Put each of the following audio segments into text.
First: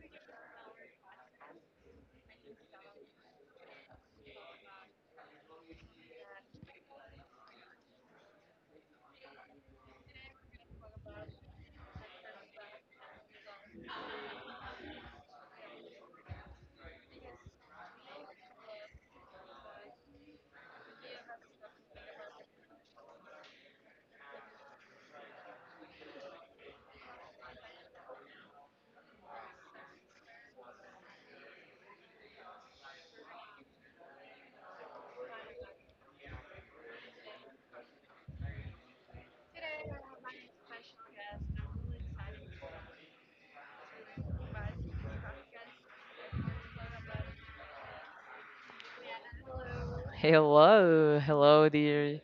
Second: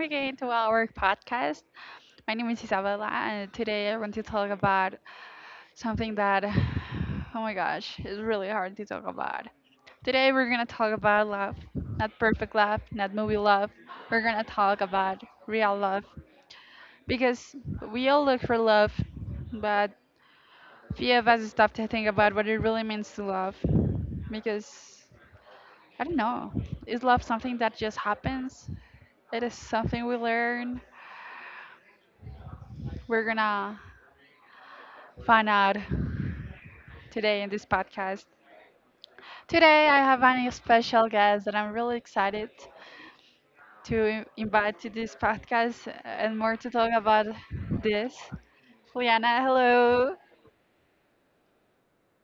again to our podcast. My name is Isabella, and today I want to talk about something that, oh my gosh, is really hard to talk about. Today we're going to talk about love. Not perfect love, not movie love. We're going to talk about real love because we all look for love, but few of us stop to think about what it really means to love because I don't know. Is love something that just happens? It is something we learn. We're gonna find out today in this podcast. Today, I have a special guest that I'm really excited to invite to this podcast and more to talk about this. Liana, hello. Hello, hello, dear.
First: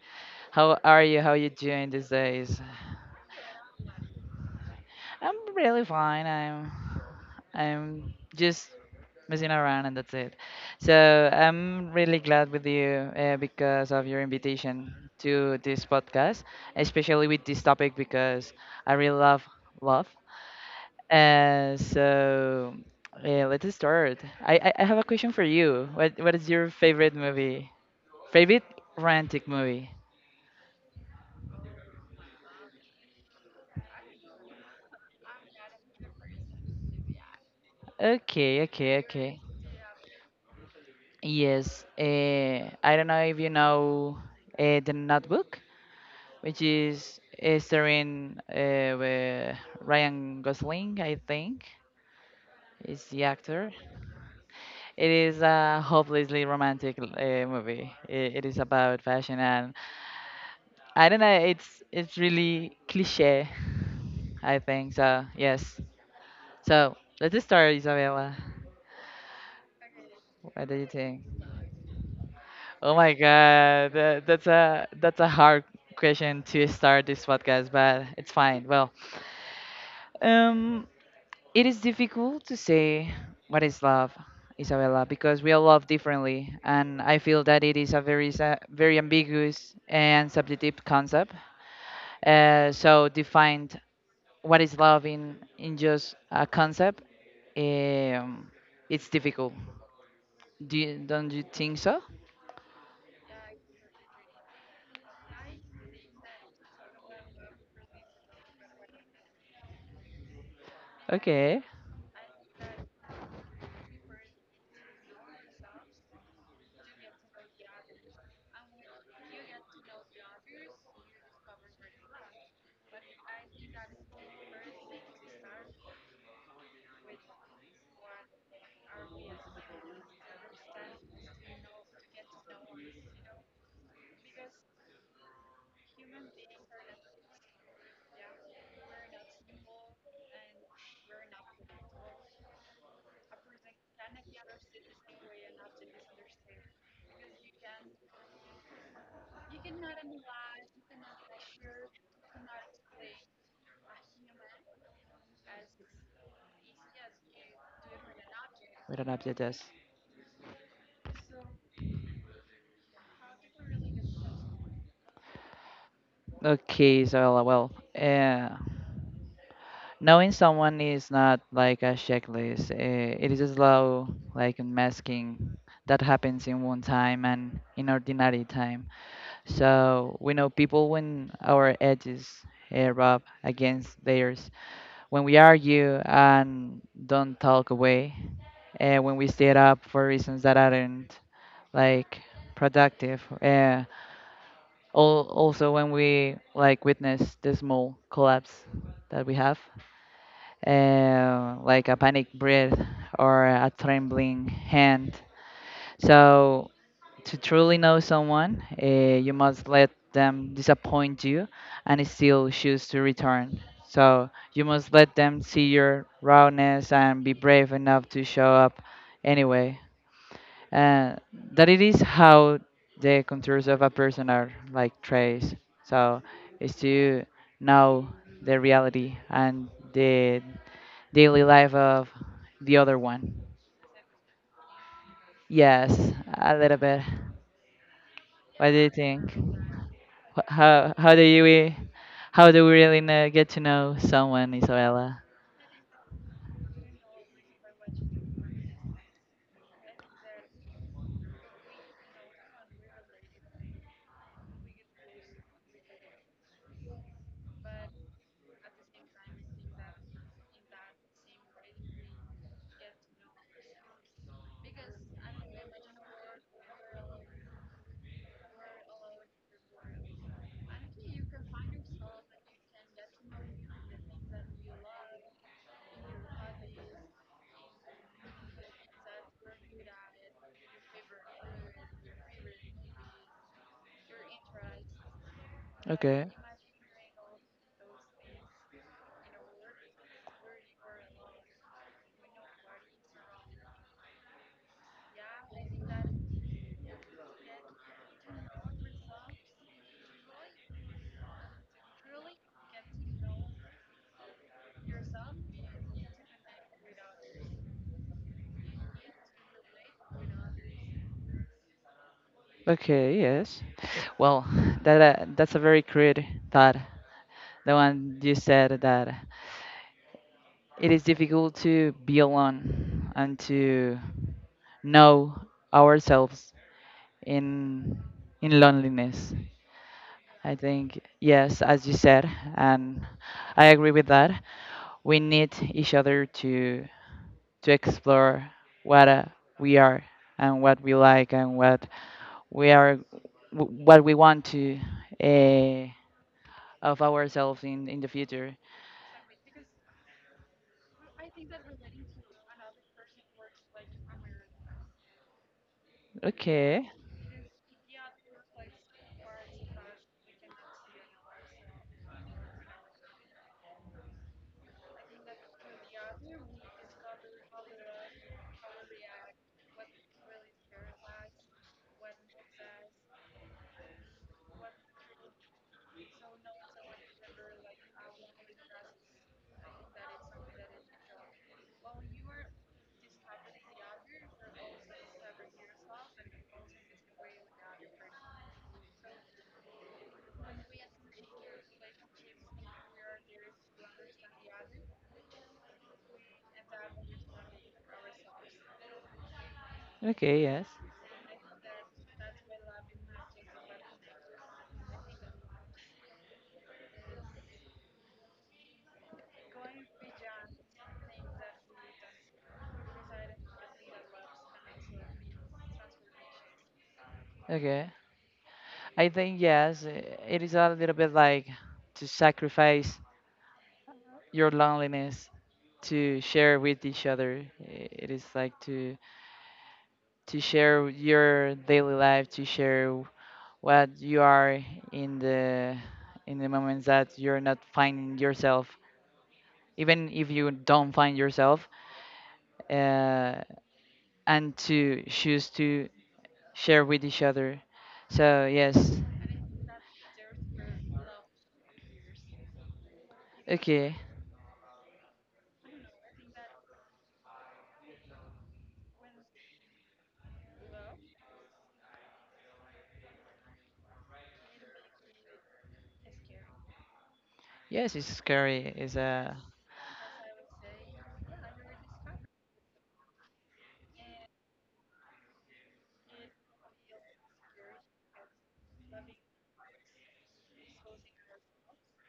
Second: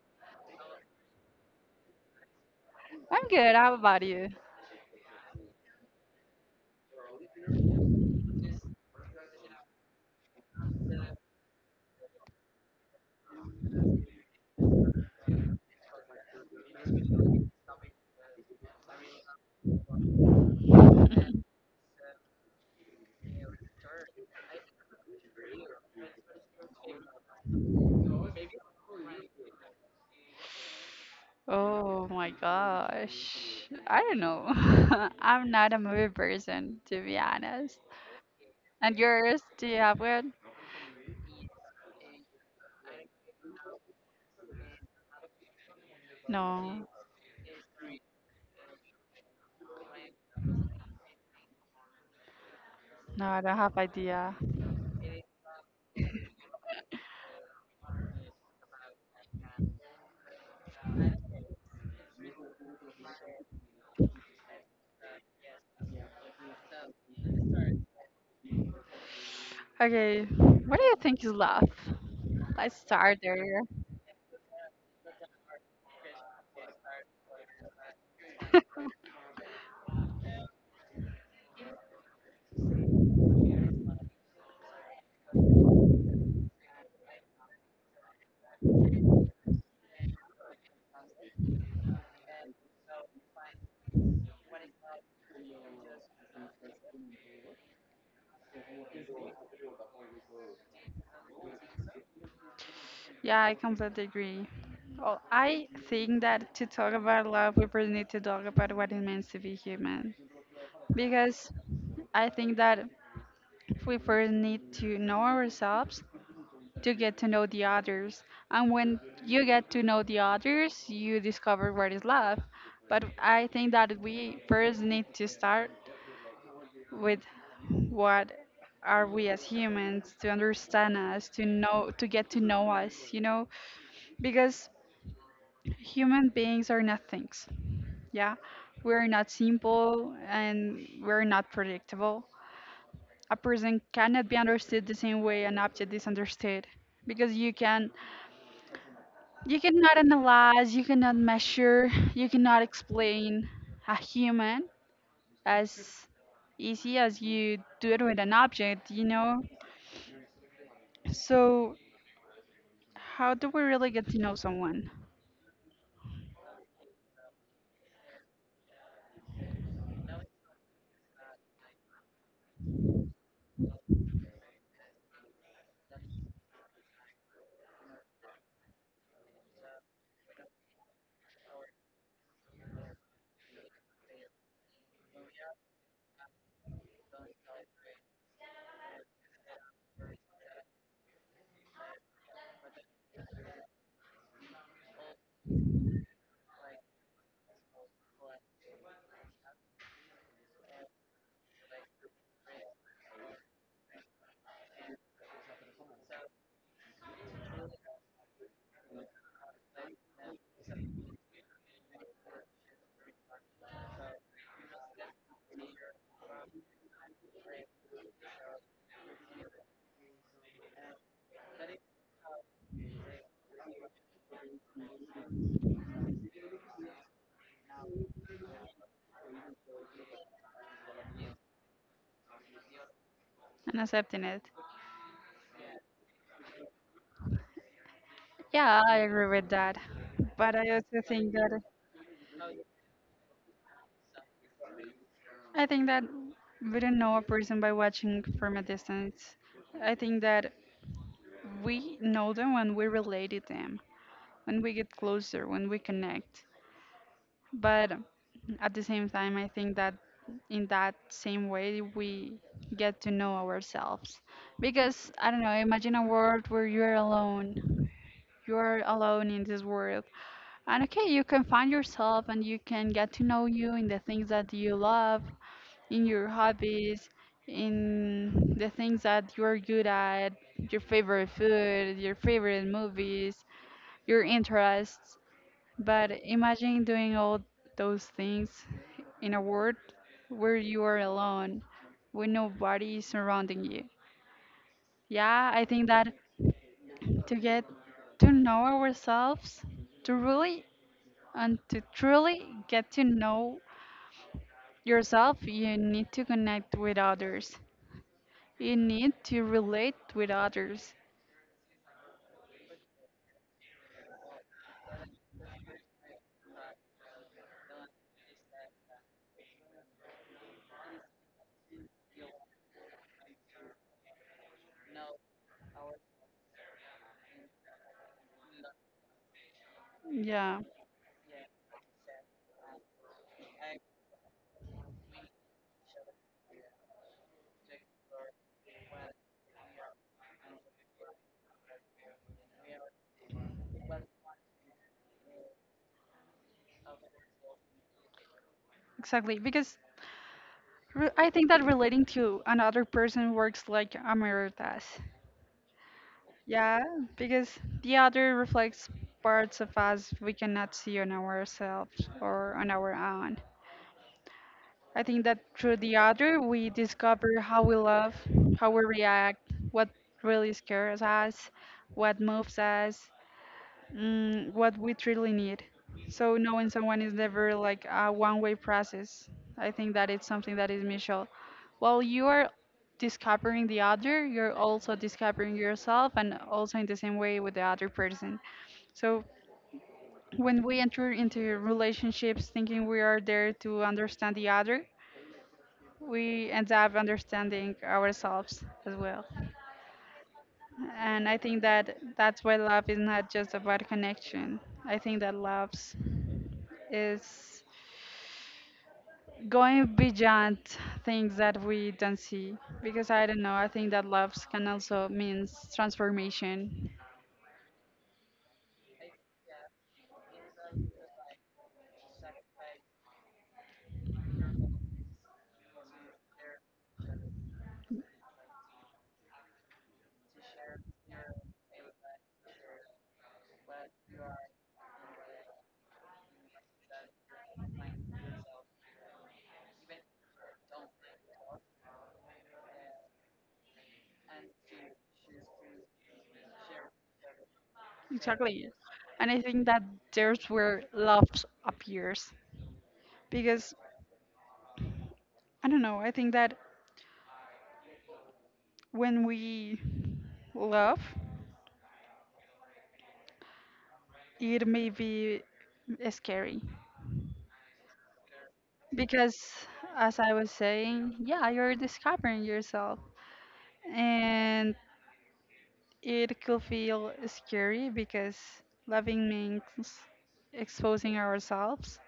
How are you? How are you doing these days? I'm good. How about you? I'm really fine. I'm just messing around and that's it. So I'm really glad with you because of your invitation to this podcast, especially with this topic because I really love love. So yeah, let's start. I have a question for you. What is your favorite movie? Favorite romantic movie? Oh my gosh. I don't know. I'm not a movie person, to be honest. Okay, okay, And okay. yours, do you have one? Yes, I don't know if you know The Notebook, which No, is starring with Ryan Gosling, I think, is the no, I don't actor. have idea. It is a hopelessly romantic movie. It is about fashion, and I don't know, it's really cliche, I think. So, yes. So, let's start, Isabella. Okay, What do what do you you think? think is love? Let's Oh my start there. God, that's a hard question to start this podcast, but it's fine. Well, um, it is difficult to say what is love, Isabella, because we all love differently, and I feel that it is a very very ambiguous and subjective concept. So defined what is love in just a concept, um, it's difficult. Do you, don't you think so? Yeah, I completely agree. Well, I think that to talk about love, we first need to talk about what it means to be human. Because Okay. I think that we first need to know ourselves to get to know the others. And when you get to know the others, you discover what is love. But I think that we first need to start with what are we as humans to understand us, to know, to get to know us, you know? Because human beings are not things. Yeah, we're not simple and we're not predictable. A person cannot be understood the same way an object is understood because you cannot analyze, you cannot measure, you cannot explain a human as easy as you do it with an object, With you an object, know? yes. So how do we really get to know someone Okay, so uh, knowing someone is not like a checklist. It is a slow, like masking that happens in one time and in ordinary time. So we know people when our edges rub against theirs, when we argue and don't talk away, when we stay up for reasons that aren't like productive. Also, when we like witness the small collapse that we have, like a panic breath or a trembling hand. So to truly know someone, you must let them disappoint you and still choose to return. So you must let them see your rawness and be brave enough to show up anyway. And that it is how the contours of a person are like trace. So is to know the reality and the daily life of the other one. and accepting it? Yes, a little bit. What do Yeah, you I agree think? with that. Wh- But I How also how do think you that how do we really know, get to know someone, Isabella? I think that we don't know a person by watching from a distance. I think that we know them when we relate to them, when we get closer, when we connect. But at the same time, I think that in that same way, we get to know ourselves. Because, I don't know, imagine a world where you're alone. You're alone in this world. And okay, you can find yourself and you can get to know you in the things that you love, in your hobbies, in the things that you're good at, your favorite food, your favorite movies, your interests. But Okay. imagine doing all those things in a world where you are alone, with nobody surrounding you. Yeah, I think that to get to know ourselves, to really and to truly get to know yourself, you need to connect with others. You need to relate with others. Okay. Yes. Well, that's a very crude thought. The one you said that it is difficult to be alone and to know ourselves in in loneliness. I Yeah, think, yes, as you said, and I agree with that. We need each other to explore what we are and what we like and what we are, what we want to uh, of ourselves in the future. exactly. Because I think that relating to another person works like a mirror does. Yeah, Okay, because the other reflects parts of us we cannot see on ourselves or on our own. I think that through the other, we discover how we love, how we react, what really scares us, what moves us, mm, what we truly need. So knowing someone is never like a one-way process. I think that it's something that is mutual. While you are discovering the other, you're also discovering yourself, and also in the same way with the other person. So when we enter into relationships thinking we are there to understand the other, we end up understanding ourselves as well. okay, yes, And I think that that's why love is not just about connection. I think that love's is going beyond things that we don't see because I don't know, I think that love can also means transformation. okay. I think yes, it is a little bit like to sacrifice your loneliness to share with each other. It is like to share your daily life, to share what you are in the in the moments that you're not finding yourself. Even if you don't find yourself, uh, and to choose to share with each other. So Exactly. yes, And I think that there's where love appears because okay, I don't know, I think that when we love, it may be scary yes, it's scary. It's a because as I was saying, yeah, you're discovering yourself and it could feel scary because loving means exposing ourselves,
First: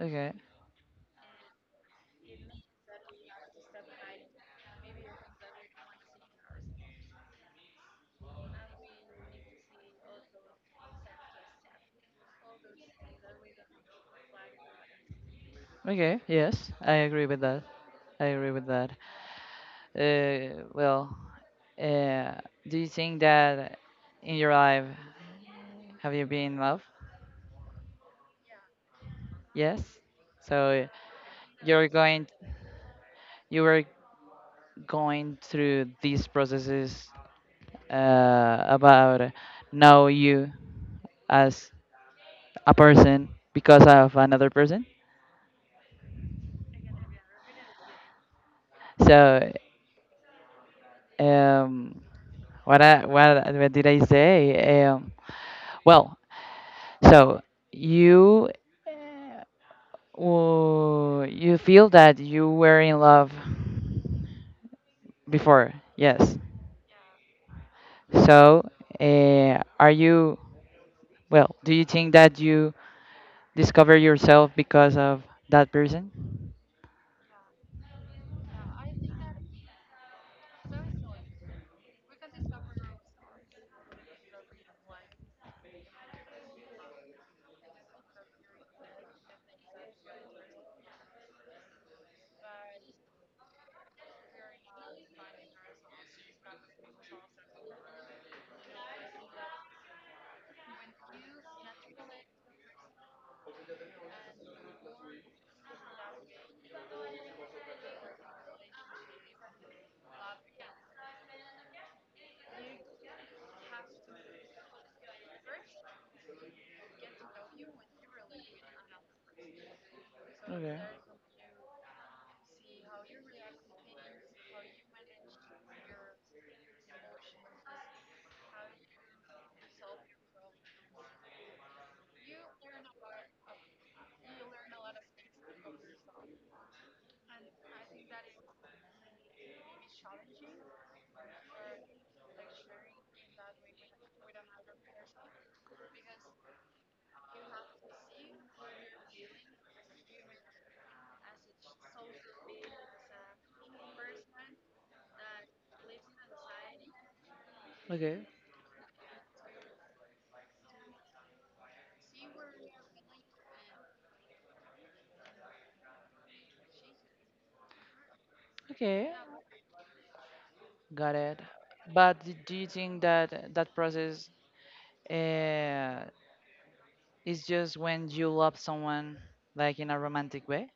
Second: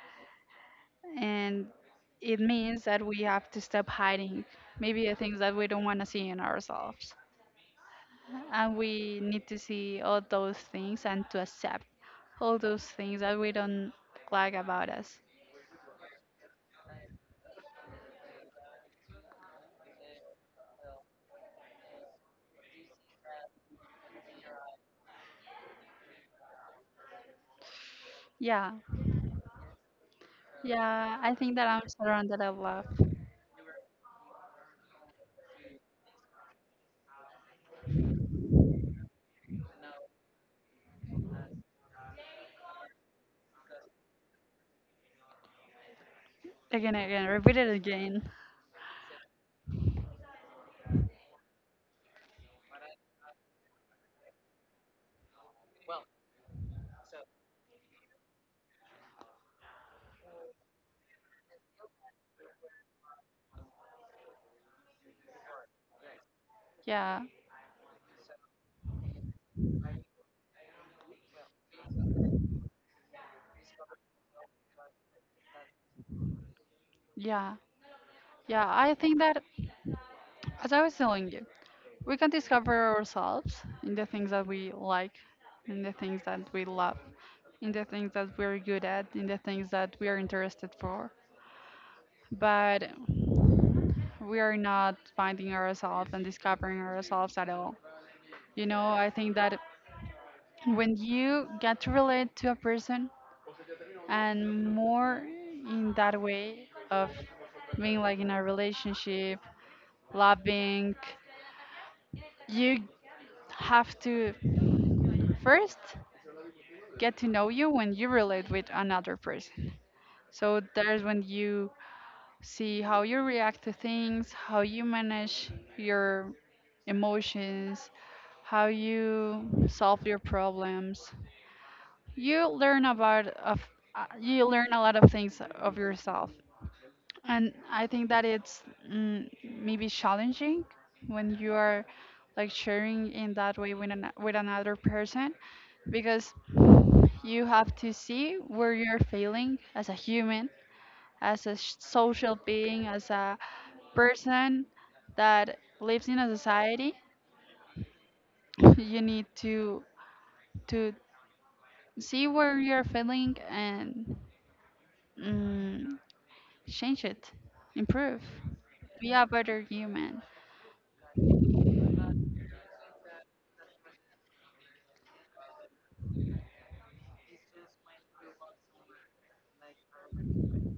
okay, and it means that we have to stop hiding maybe the things that we don't want to see in ourselves. And we need to see all those things and to accept all those things that we don't like about us. okay, yes, I agree with that. I agree with that. Uh, well, uh, do you think that in your life have you been in love? Yeah, Yes. So yeah, I think that I'm you're going, surrounded by love. you were going through these processes about know you as a person because of another person. Again, again, repeat it again. So um, what I, what did I say? Well, so you well, you feel that you were in love before, yes. Yeah, So, uh, are you, well, do you think that you discover yourself because of that person? yeah, yeah. I think that, as I was telling you, we can discover ourselves in the things that we like, in the things that we love, in the things that we're good at, in the things that we are interested for. But we are not finding ourselves and discovering ourselves at all. You know, I think that when you get to relate to a person and more in that way of being like in a relationship, loving, you have to first get to know you when you relate with another person. So Okay. there's when you see how you react to things, how you manage your emotions, how you solve your problems. You learn about of you learn a lot of things of yourself. And I think that it's mm, maybe challenging when you are like sharing in that way with with another person because you have to see where you're failing as a human, as a social being, as a person that lives in a society. Okay. You need to to see where you're failing and mm, change it, improve, Okay. be a better human. Got it. But do you think that that process uh, is just when you love someone, like in a romantic way?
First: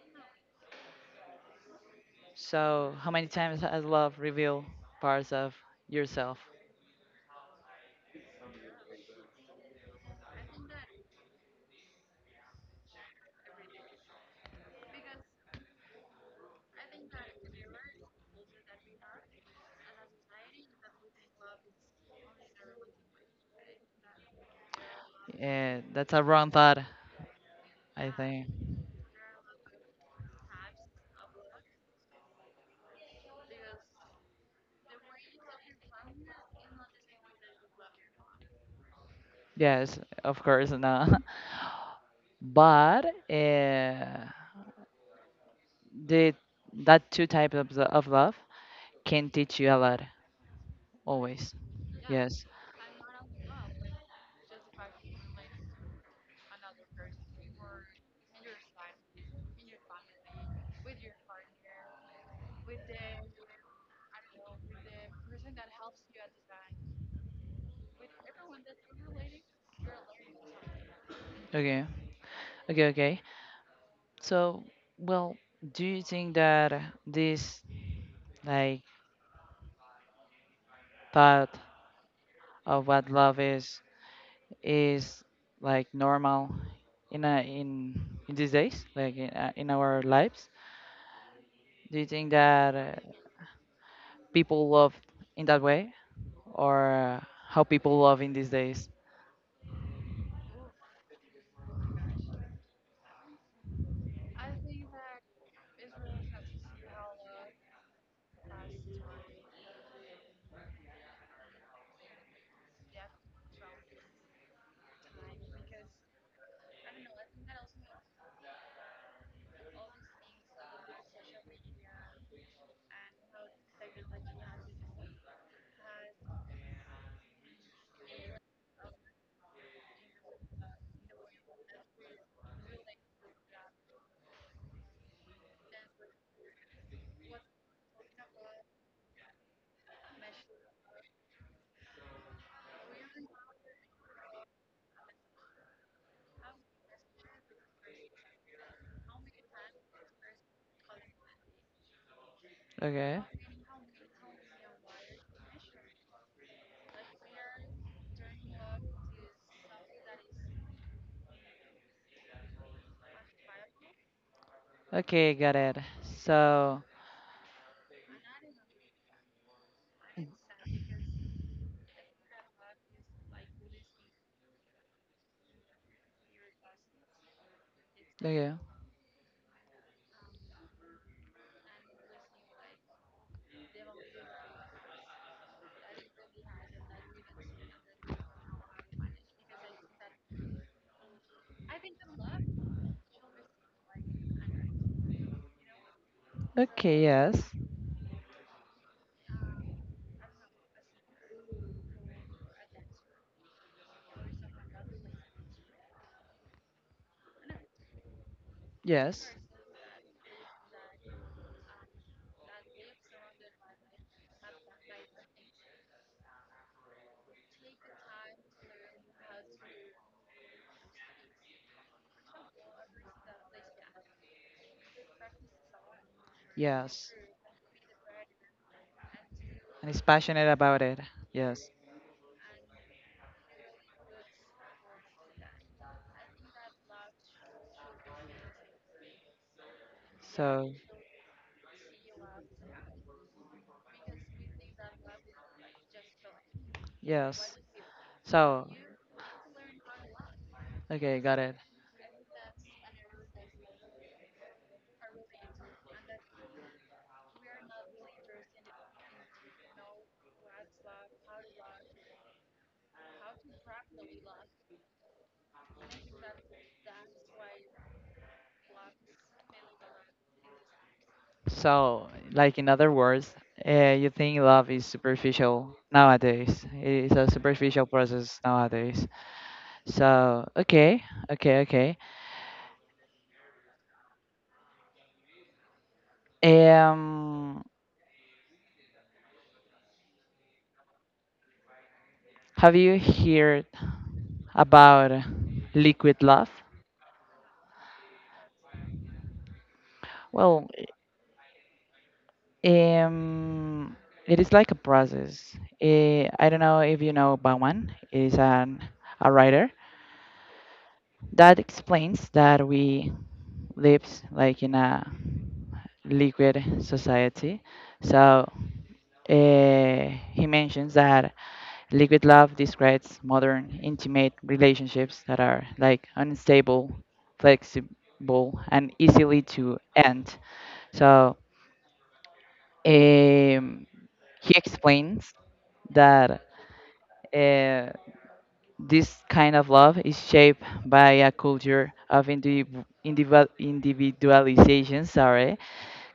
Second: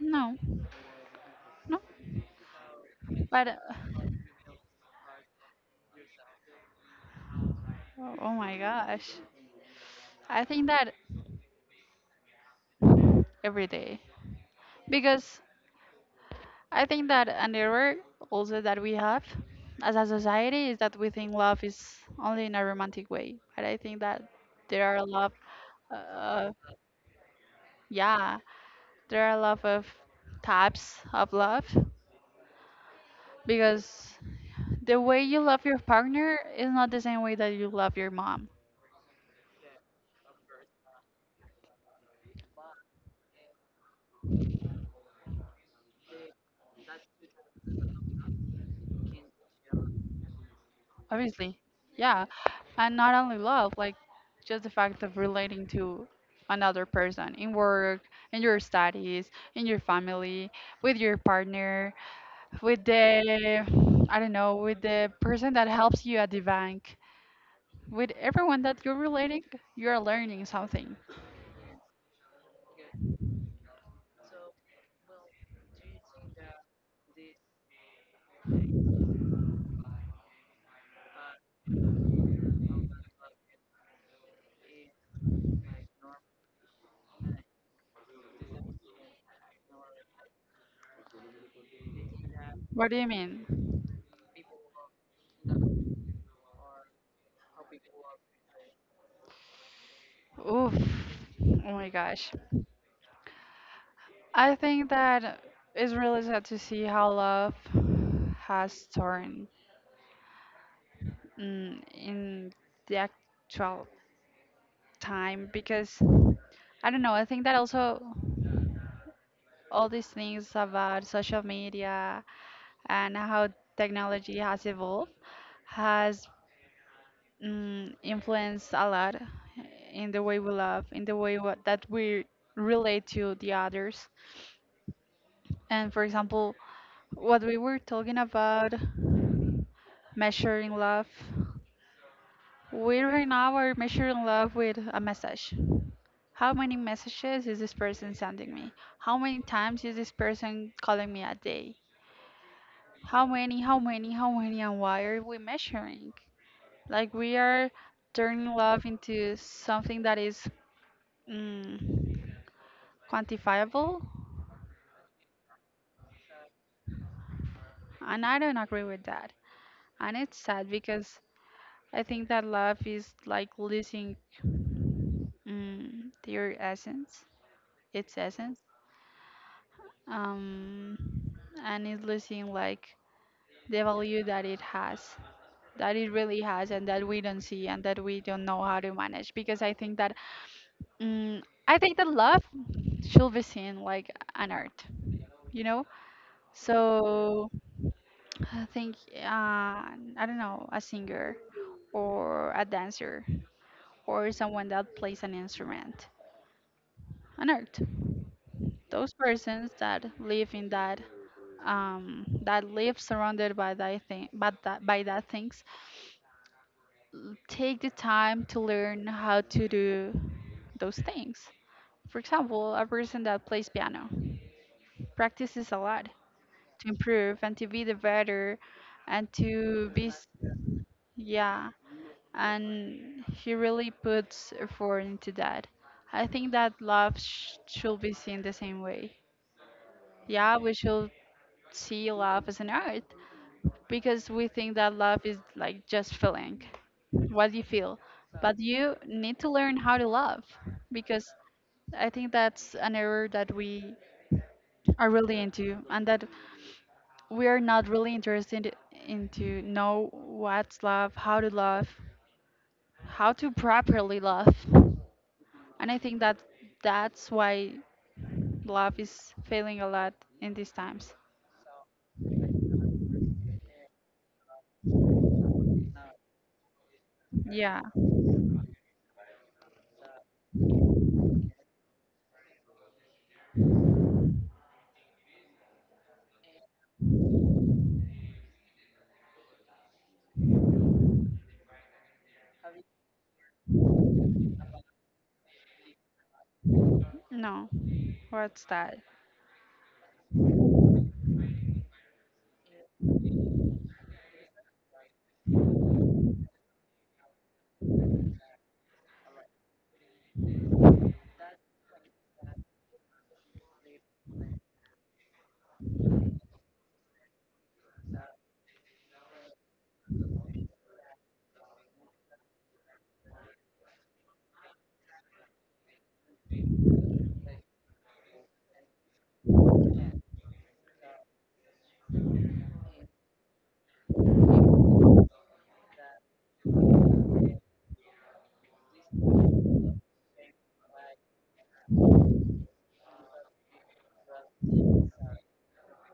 No, no. So, how many But times has love revealed parts of yourself? oh oh my gosh, I think that every day because I think that an error also that we have as a society is that we think love is only in a romantic way. But I think that there are a lot, That's a wrong uh, thought, I yeah, think. there are a lot of types of love because the way you love your partner is not the same way that you love your mom. Yes, of course, no. But the that two types of, of love can teach you a lot, always. Obviously, yeah. Yes. And not only love like just the fact of relating to another person, in work, in your studies, in your family, with your partner, with the, I don't know, with the person that helps you at the bank, with everyone that you're relating, you're learning something. Okay. Okay. Okay. So, well, do you think that this like thought of what love is like normal in a, in in these days, like in our lives? Do you think that What do you mean? people love in that way, or how people love in these days? Oof, oh my gosh, I think that it's really sad to see how love has turned, mm, in the actual time because I don't know, I think that also all these things about social media and how technology has evolved has, mm, influenced a lot in the way we love, in the way what, that we relate to the others. And for example, what we were talking about measuring love, we right now are measuring love with a message. How many messages is this person sending me? How many times is this person calling me a day? Okay. How many, how many, how many, and why are we measuring? Like we are turning love into something that is, mm, quantifiable, Okay, got it. So, and I don't agree with that. And it's sad because I think that love is like losing, mm, their essence, its okay. essence, um, and it's losing like the value that it has. That it really has and that we don't see and that we don't know how to manage because I think that, mm, I think that love should be seen like an art, you know? Okay, yes. So I think, uh, I don't know, a singer or a dancer or someone that plays an instrument, an art. Those Yes. persons that live in that, that live surrounded by that thing but that by that things take the time to learn how to do those things. For example, a person that plays piano practices a lot to Yes. improve and to be the better and to And he's passionate about it. Yes. yeah, and he really puts effort into that. I think that love should be seen the same way. Yeah, So, we should see love as an art because we think that love is like just feeling what yes. you feel, but So, you need to learn how to love okay, because got it. I think that's an error that we are really into and that we are not really interested into know what's love, how to properly love. And I think that that's why love is failing a lot in these times. So, like in other words, you think love is superficial nowadays. It is a Yeah. superficial process nowadays. So, okay, okay, okay. Um, have you heard about liquid love? No. What's that? Well, Um, it is like a process. I don't know if you know Bauman is an a writer that explains that we live like in a liquid society. So he mentions that liquid love describes modern intimate relationships that are like unstable, flexible, and easily to end. So um, he explains that uh, this kind of love is shaped by a culture of individualization, sorry,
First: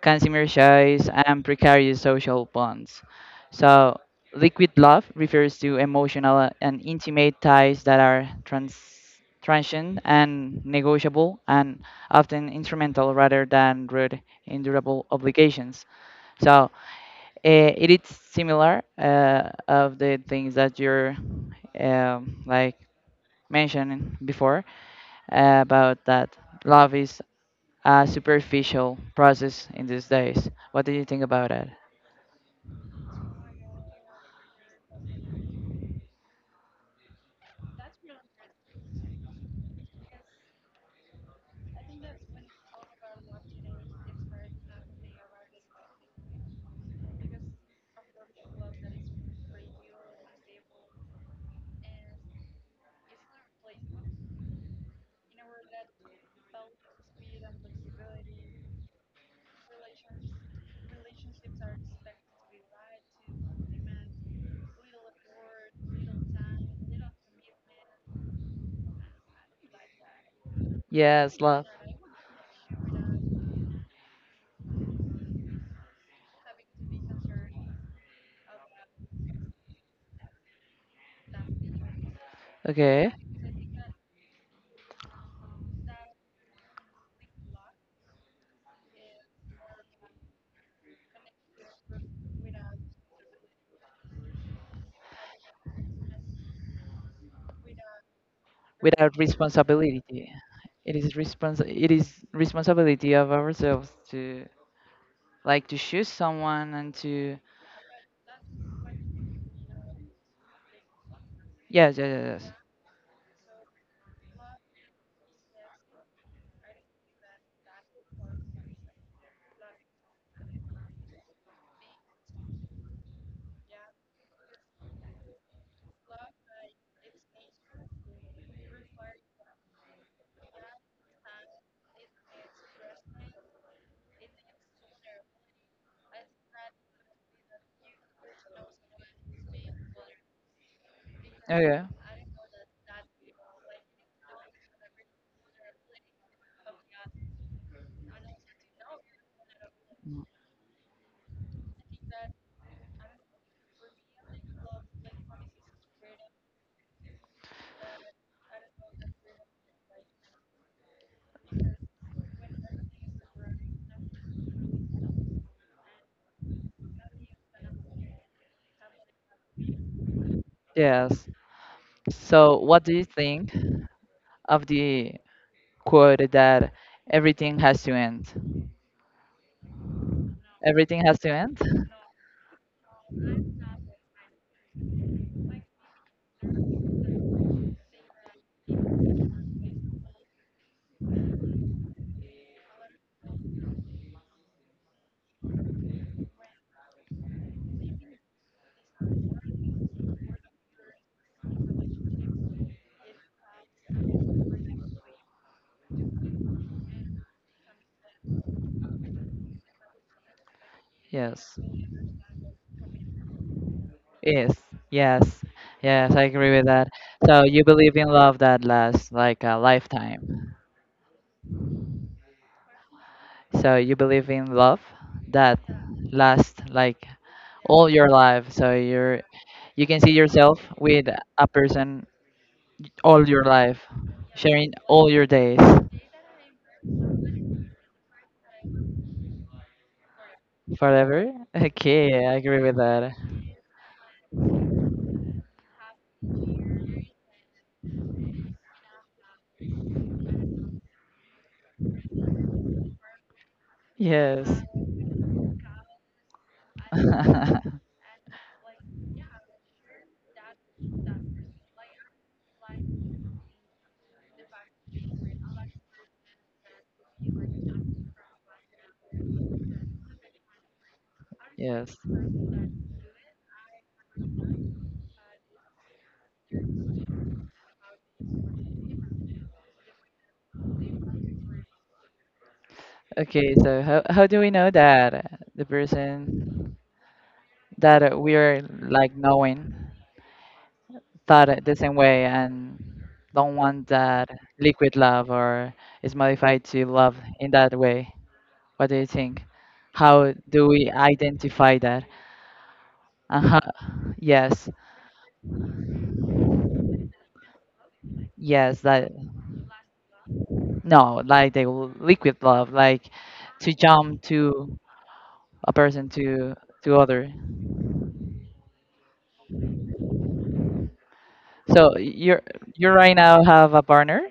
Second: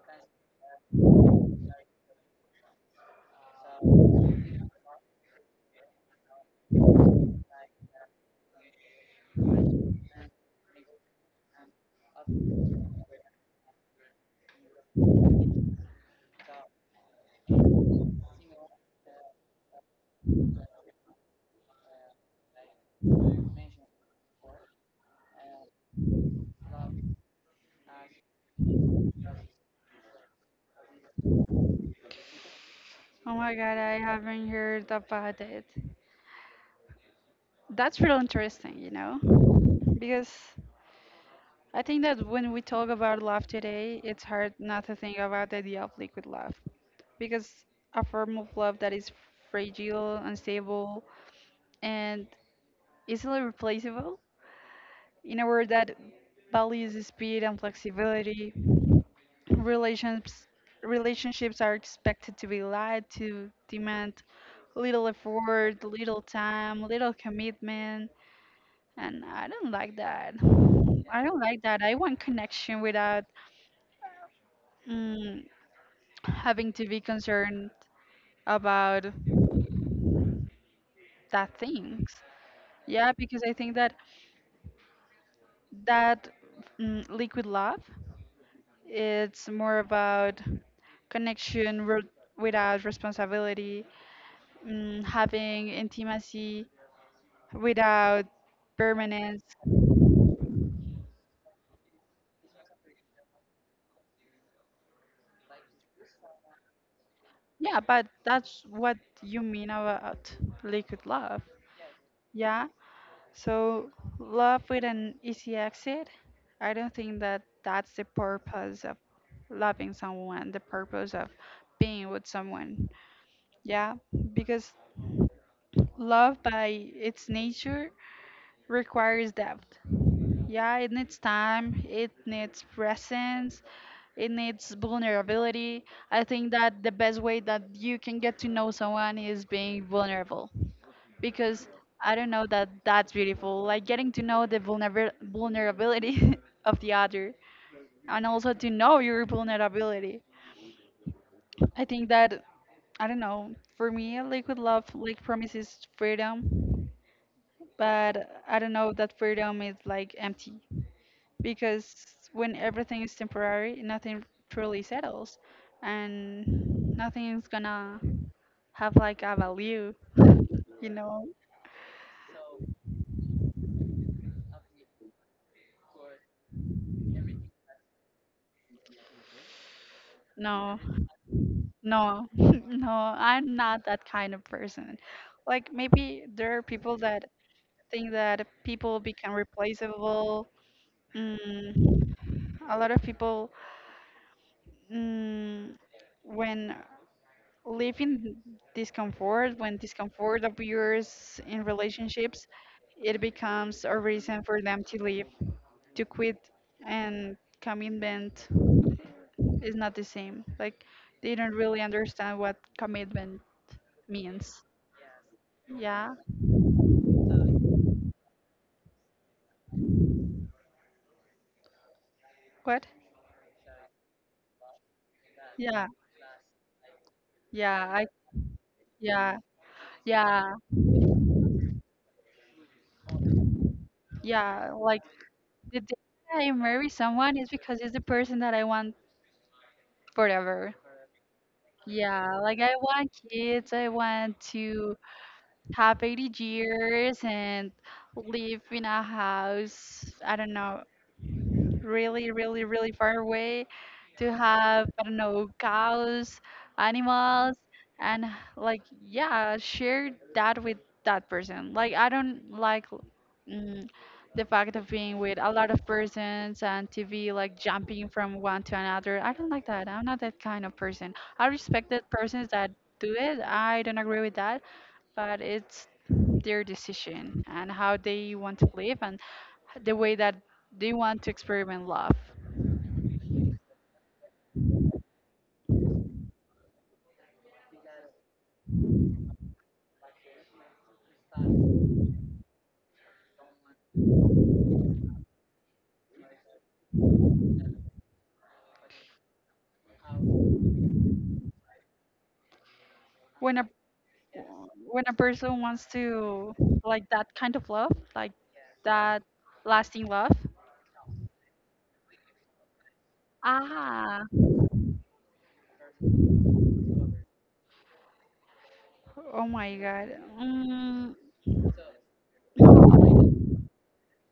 consumer choice, and precarious social bonds. So, liquid love refers to emotional and intimate ties that are transient and negotiable and often instrumental rather than rude, durable obligations. So, it is similar of the things that you're like mentioning before about that love is a superficial process in these days. What do you think about it? Oh my god, I haven't heard about it. That's real interesting, you know? Because I think that when we talk about love today, it's hard not to think about the idea of liquid love. Because a form of love that is fragile, unstable, and easily replaceable. In a world that values speed and flexibility, relationships relationships are expected to be light, to demand little effort, little time, little commitment, and I don't like that. I Yes, don't like love. that. I want connection without, mm, having to be concerned about that things. Okay, Yeah, because I think that that liquid love, it's more about connection without responsibility, having intimacy without without permanence. responsibility. It is it is responsibility of ourselves to like to choose someone and to Yeah, but that's what you mean about liquid love. yes, yes, yes, yes. Yeah, so love with an easy exit, I don't think that that's the purpose of loving someone, the purpose of being with someone. Yeah, because love by its nature requires depth. Yeah, it needs time, it needs presence, it needs vulnerability. I think that the best way that you can get to know someone is being vulnerable, Yeah. because Yeah. I don't know, that that's beautiful. Like getting to know the vulnerability of the other, and also to know your vulnerability. I think that I don't know. For me, liquid love like promises freedom, but I don't know that freedom is like empty, because when everything is temporary, nothing truly settles and nothing is gonna have like a value, you know. Yes. So, what do you think of the quote that everything has to end? No, Everything has to end? no, no, I'm not that kind of person. Like maybe there are people that think that people become replaceable. Mm, a lot of people, mm, when live in discomfort, when discomfort appears in relationships, it becomes a reason for them to leave, to quit. And commitment is not the same, like they don't Yes. really understand what commitment Yes, means. yes, yes, Yeah, I agree with that. So you believe in love that lasts like a lifetime. what? So you believe in love that Yeah, lasts like all yeah, I, your life. So you're yeah, you can see yeah, yourself with a person all your life, yeah, sharing like all your days the day I marry someone is because it's the person that I want forever. forever. Okay, I Yeah, like agree I with want that. kids, I want to have 80 years and live in a house, I don't know, really, really, really far away, to Yes. have, I don't know, cows, animals, and like, yeah, share that with that person. Like, I don't like, mm, the fact of being with a lot of persons and TV, like jumping from one to another. I don't like that. I'm not that kind of person. I respect Yes. the persons that do it. I don't agree with that, but it's their decision and how they want to live and the way that they want to experiment love. Okay, so how do we know that the person that we are like knowing thought it the same way and don't want that liquid love or is modified to love in that way? What do you think? How do we identify that? And When how, a yes, when a person wants to, like, that kind of love, like yes, that that lasting love. no, like the liquid love, like to jump Ah, to a person to other. oh my god. Mm, So you're you right now have a partner?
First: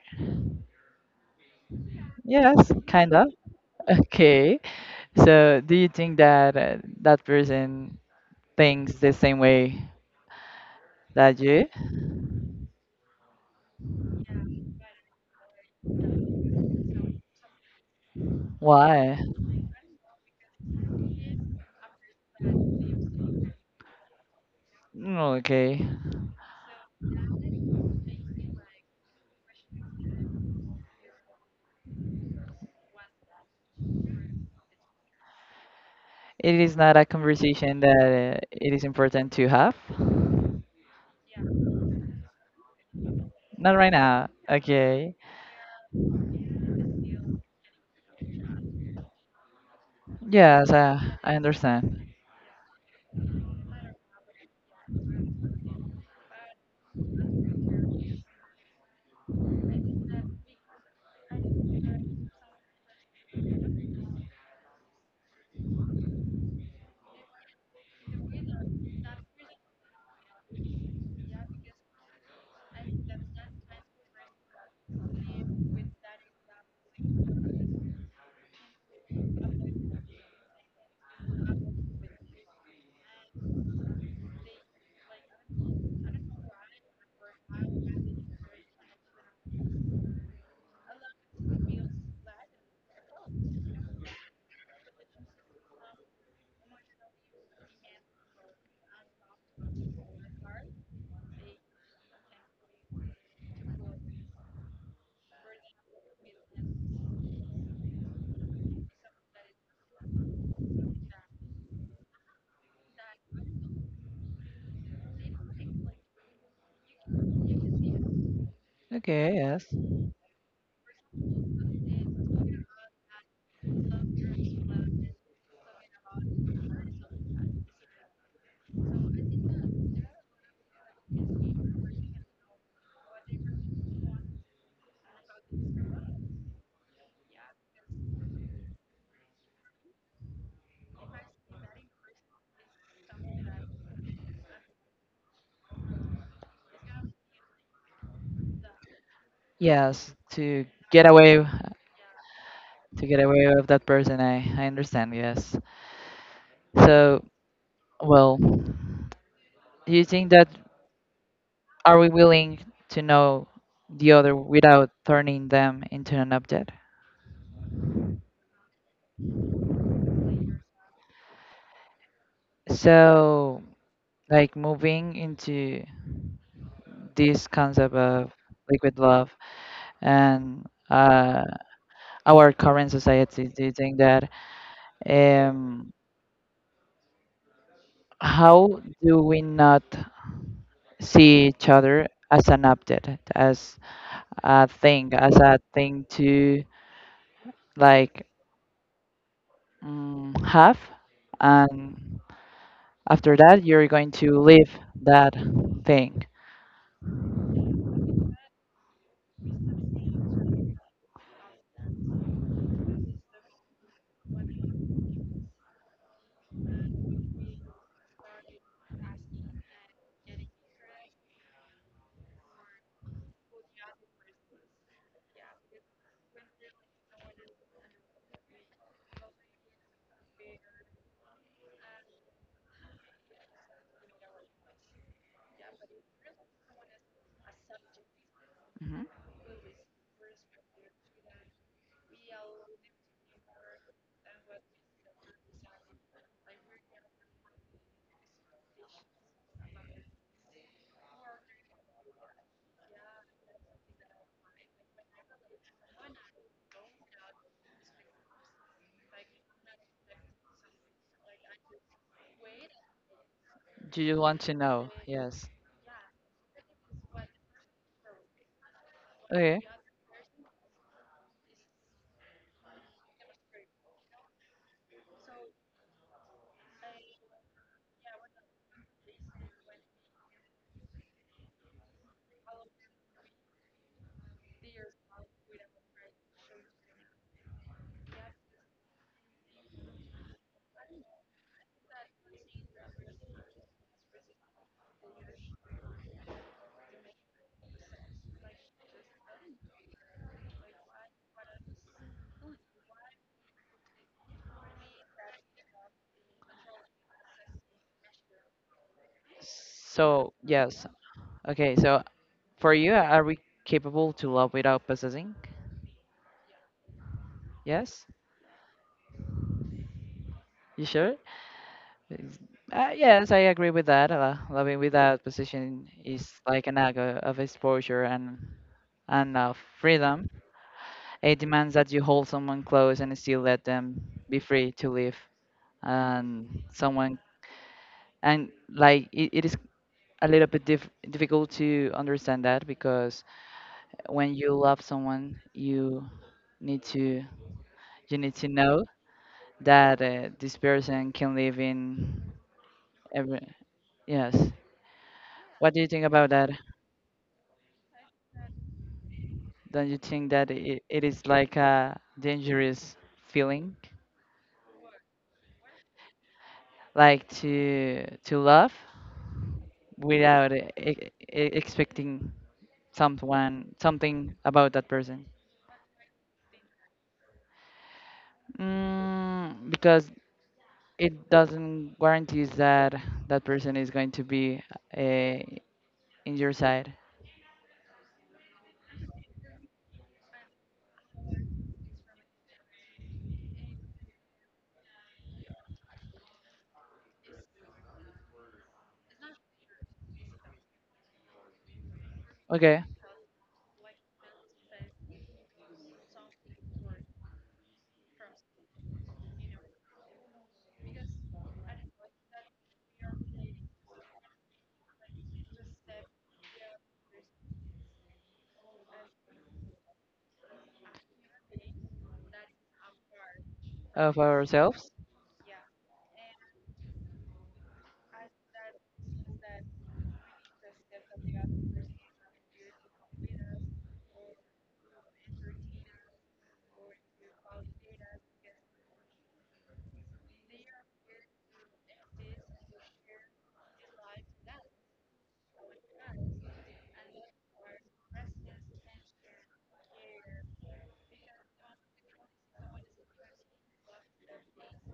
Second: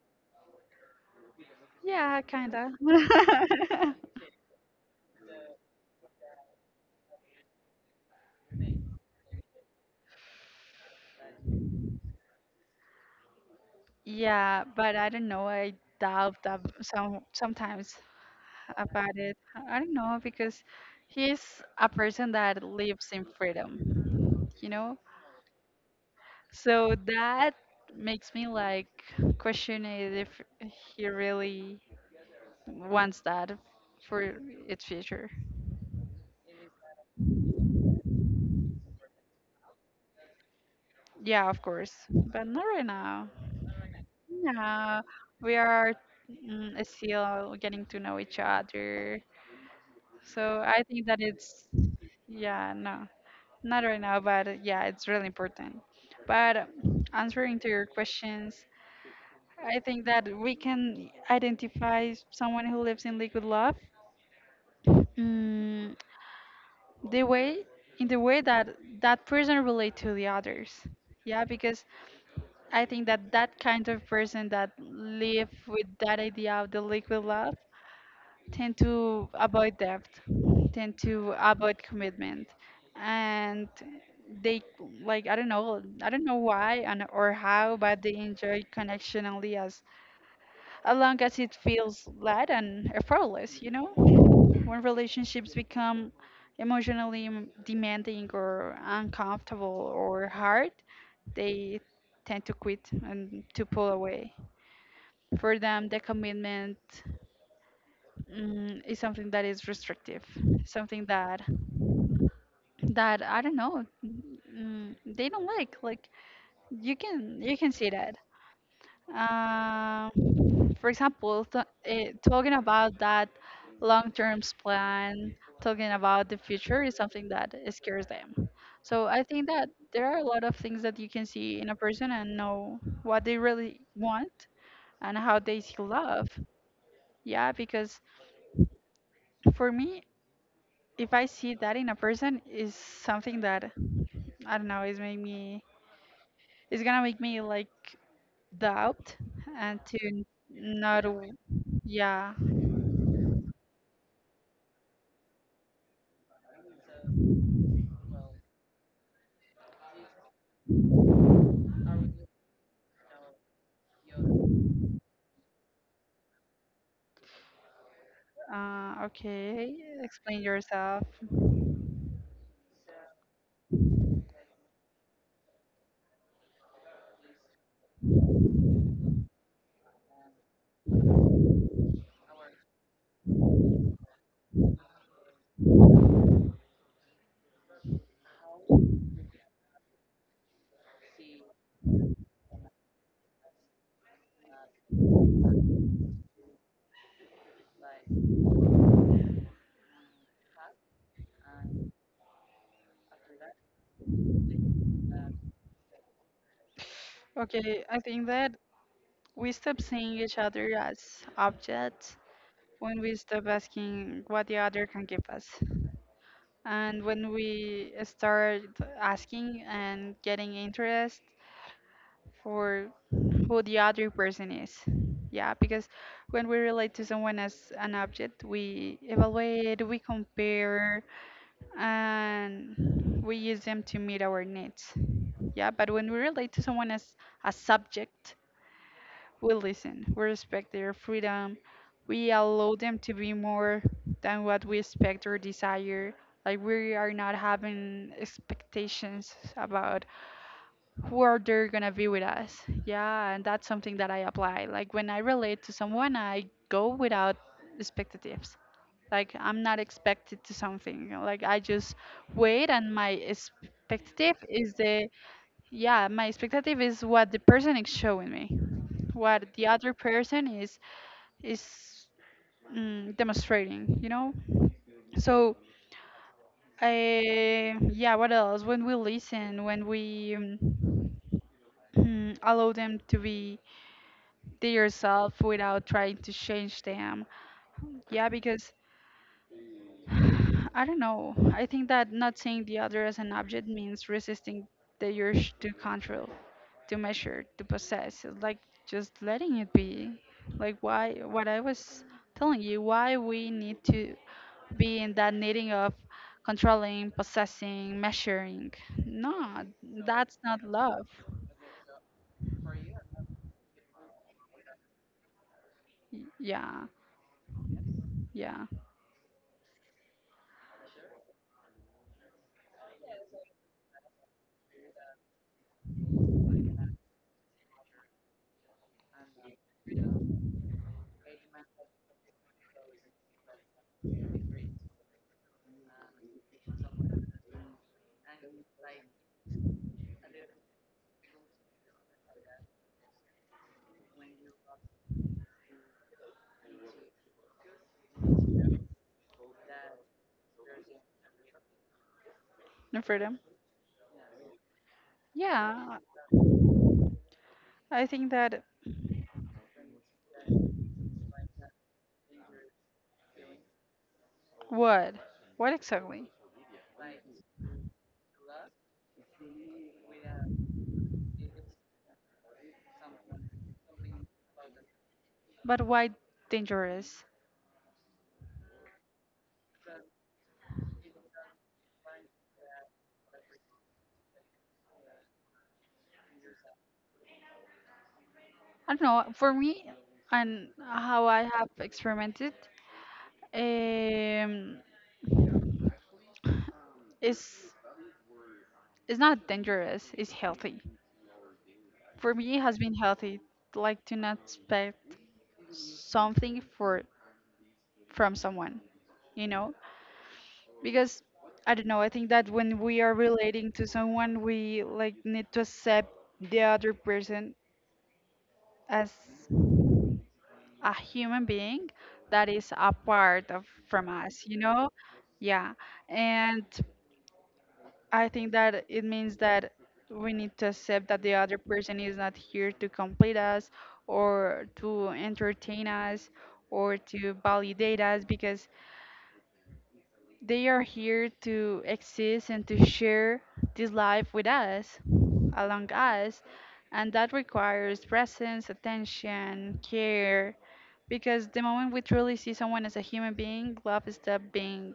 yeah, Yes, kinda. kind of. Okay. So do you think that that person thinks the same way that you? Yeah, but I don't know. I doubt that sometimes about Why? it. I don't know, because he's a person that lives in freedom. You know, Mm, okay. So that makes me like question it, if he really wants that for its future. It is not a conversation that it is important to have. Yeah, of course, but not right now. Not right now. No, Okay. we are still getting to know each other. So Yes, I think that I it's, understand. yeah, no, not right now, but yeah, it's really important. But answering to your questions, I think that we can identify someone who lives in liquid love. Mm, the way in the way that that person relate to the others. Yeah, because I think that that kind of person that live with that idea of the liquid love tend to avoid debt, tend to avoid commitment. And they, like, I don't know why and or how, but they enjoy connection only as long as it feels light and effortless, you know? When relationships become emotionally demanding or uncomfortable or hard, they tend to quit and to pull away. For them, the commitment is something that is restrictive, something that I don't know, they don't like. Like you can see that. Okay, yes. Uh, for example, talking about that long term plan, talking about the future is something that scares them. So I think that there are a lot of things that you can see in a person and know what they really want and how they see love. Yeah, because for me, if I see that in a person, is something that I don't know, is gonna make me like doubt, and Yes, to not get away yeah. to get away of that person, I understand, yes. So, well, do you think that are we willing to know the other without turning them into an object? Okay, explain yourself. So, like moving into this concept of liquid love and uh, our current society? Do you think that um, how do we not see each other as an object, as a thing to like have, and after that you're going to leave that thing? Okay, I think that we stop seeing each other as objects when we stop asking what the other can give us. And when we start asking and getting interest for who the other person is. Yeah, because when we relate to someone as an object, we evaluate, we compare, and we use them to meet our needs. Yeah, but when we relate to someone as a subject, Mhm. we listen, we respect their freedom, we allow them to be more than what we expect or desire. Like we are not having expectations about who are they gonna be with us. Yeah, and that's something that I apply. Like when I relate to someone, I go without expectatives. Like I'm not expected to something. Like I just wait, and my Do you expectative want to is know? the Yes. yeah, my expectative is what the person is showing me, what Okay. the other person is demonstrating, so I, yeah, what else? When we listen, when we allow them to be their self without trying to change them. Yeah, because I don't know. I think that not seeing the other as an object means resisting the urge to control, to measure, to possess. It's like just letting it be. Like, why? What I was telling you, why we need to be in that needing of controlling, possessing, measuring. No, So that's not yes. love. Okay. So for you, are we capable to love without possessing? Yeah, Yes? yeah. You sure? Is- yes, I agree with that. Loving without possession is like an act of exposure and of freedom. It demands that you hold someone close and still let them be free to live. And someone, and like it is a little bit difficult to understand that because when you love someone, need to you need to know that this person can live in No freedom. every yes, what do you Yeah. think about that? I think that. Don't you think that it is like a dangerous feeling, What? What exactly? like to love without expecting someone something about that person? But why dangerous? Mm, because it doesn't guarantees that that person is going to be uh, in your side. I don't know. For me, and how I have experimented, um, is it's not dangerous. It's healthy. For me, it has Okay, been healthy. Like, to not expect something for from someone, you know, because I don't know. I think that when we are relating to someone, we like need to accept the other person as a human being that is a part of from of us. ourselves. Yeah, and I think that it means that we need to accept that the other person is not here to complete us or to entertain us or to validate us, because they are here to exist and to share this life with us, along us, and that requires presence, attention, care, because the moment we truly see someone as a human being, love stops being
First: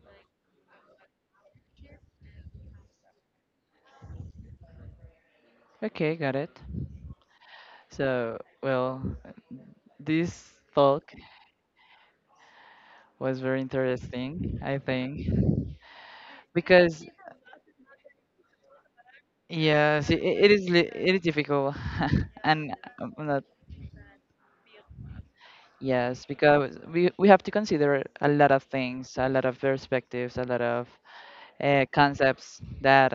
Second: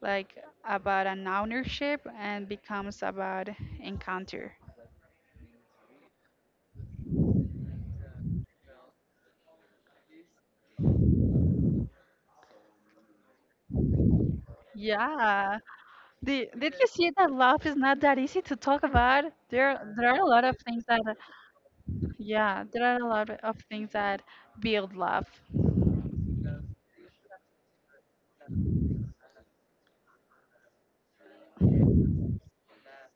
like about an ownership and becomes about encounter. Okay, got it. So, well, this talk was very interesting, I think, Yeah. Did you because see that love is not that easy to talk about? There yes, are a lot it of is things that it is difficult, yeah, and there are a lot not of things that build love. yes, because we have to consider a lot of things, a lot of perspectives, a lot of concepts that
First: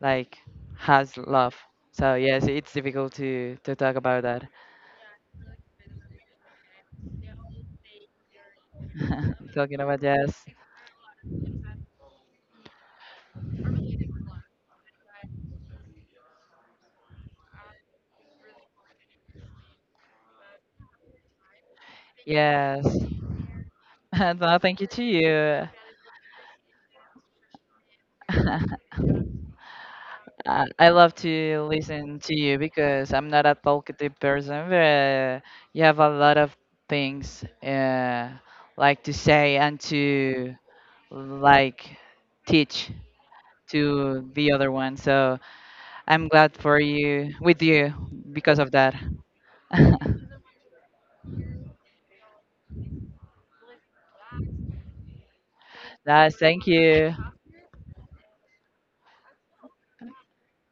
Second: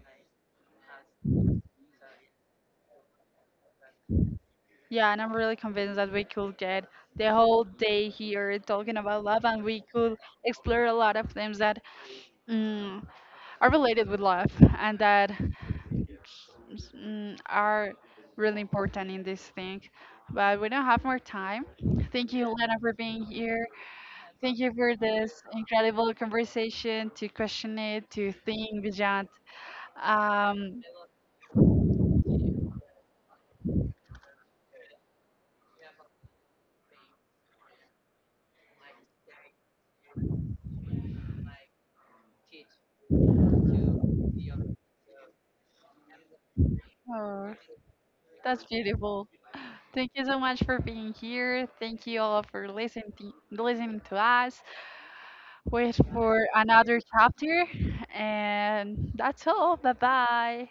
like has love. So yes, it's difficult to talk about that. Yeah, and I'm really convinced that we could get the whole day here talking about love, and Talking we about could yes. explore a lot of things that mm, are related with love and that are really important in this thing. But we don't have more time. Thank you, Lena, Yes. for being here. No, Thank you thank you for to this you. incredible conversation, to question it, to think beyond. Um, I love to listen to you because I'm not a talkative person, but you have a lot of things like to say and to like teach to the other one. So I'm glad for you oh, with you because that's of that. beautiful. Thank you so much for being here. Thank you all for listening to us. Wait Guys, for thank another you. chapter. And that's all. Bye bye.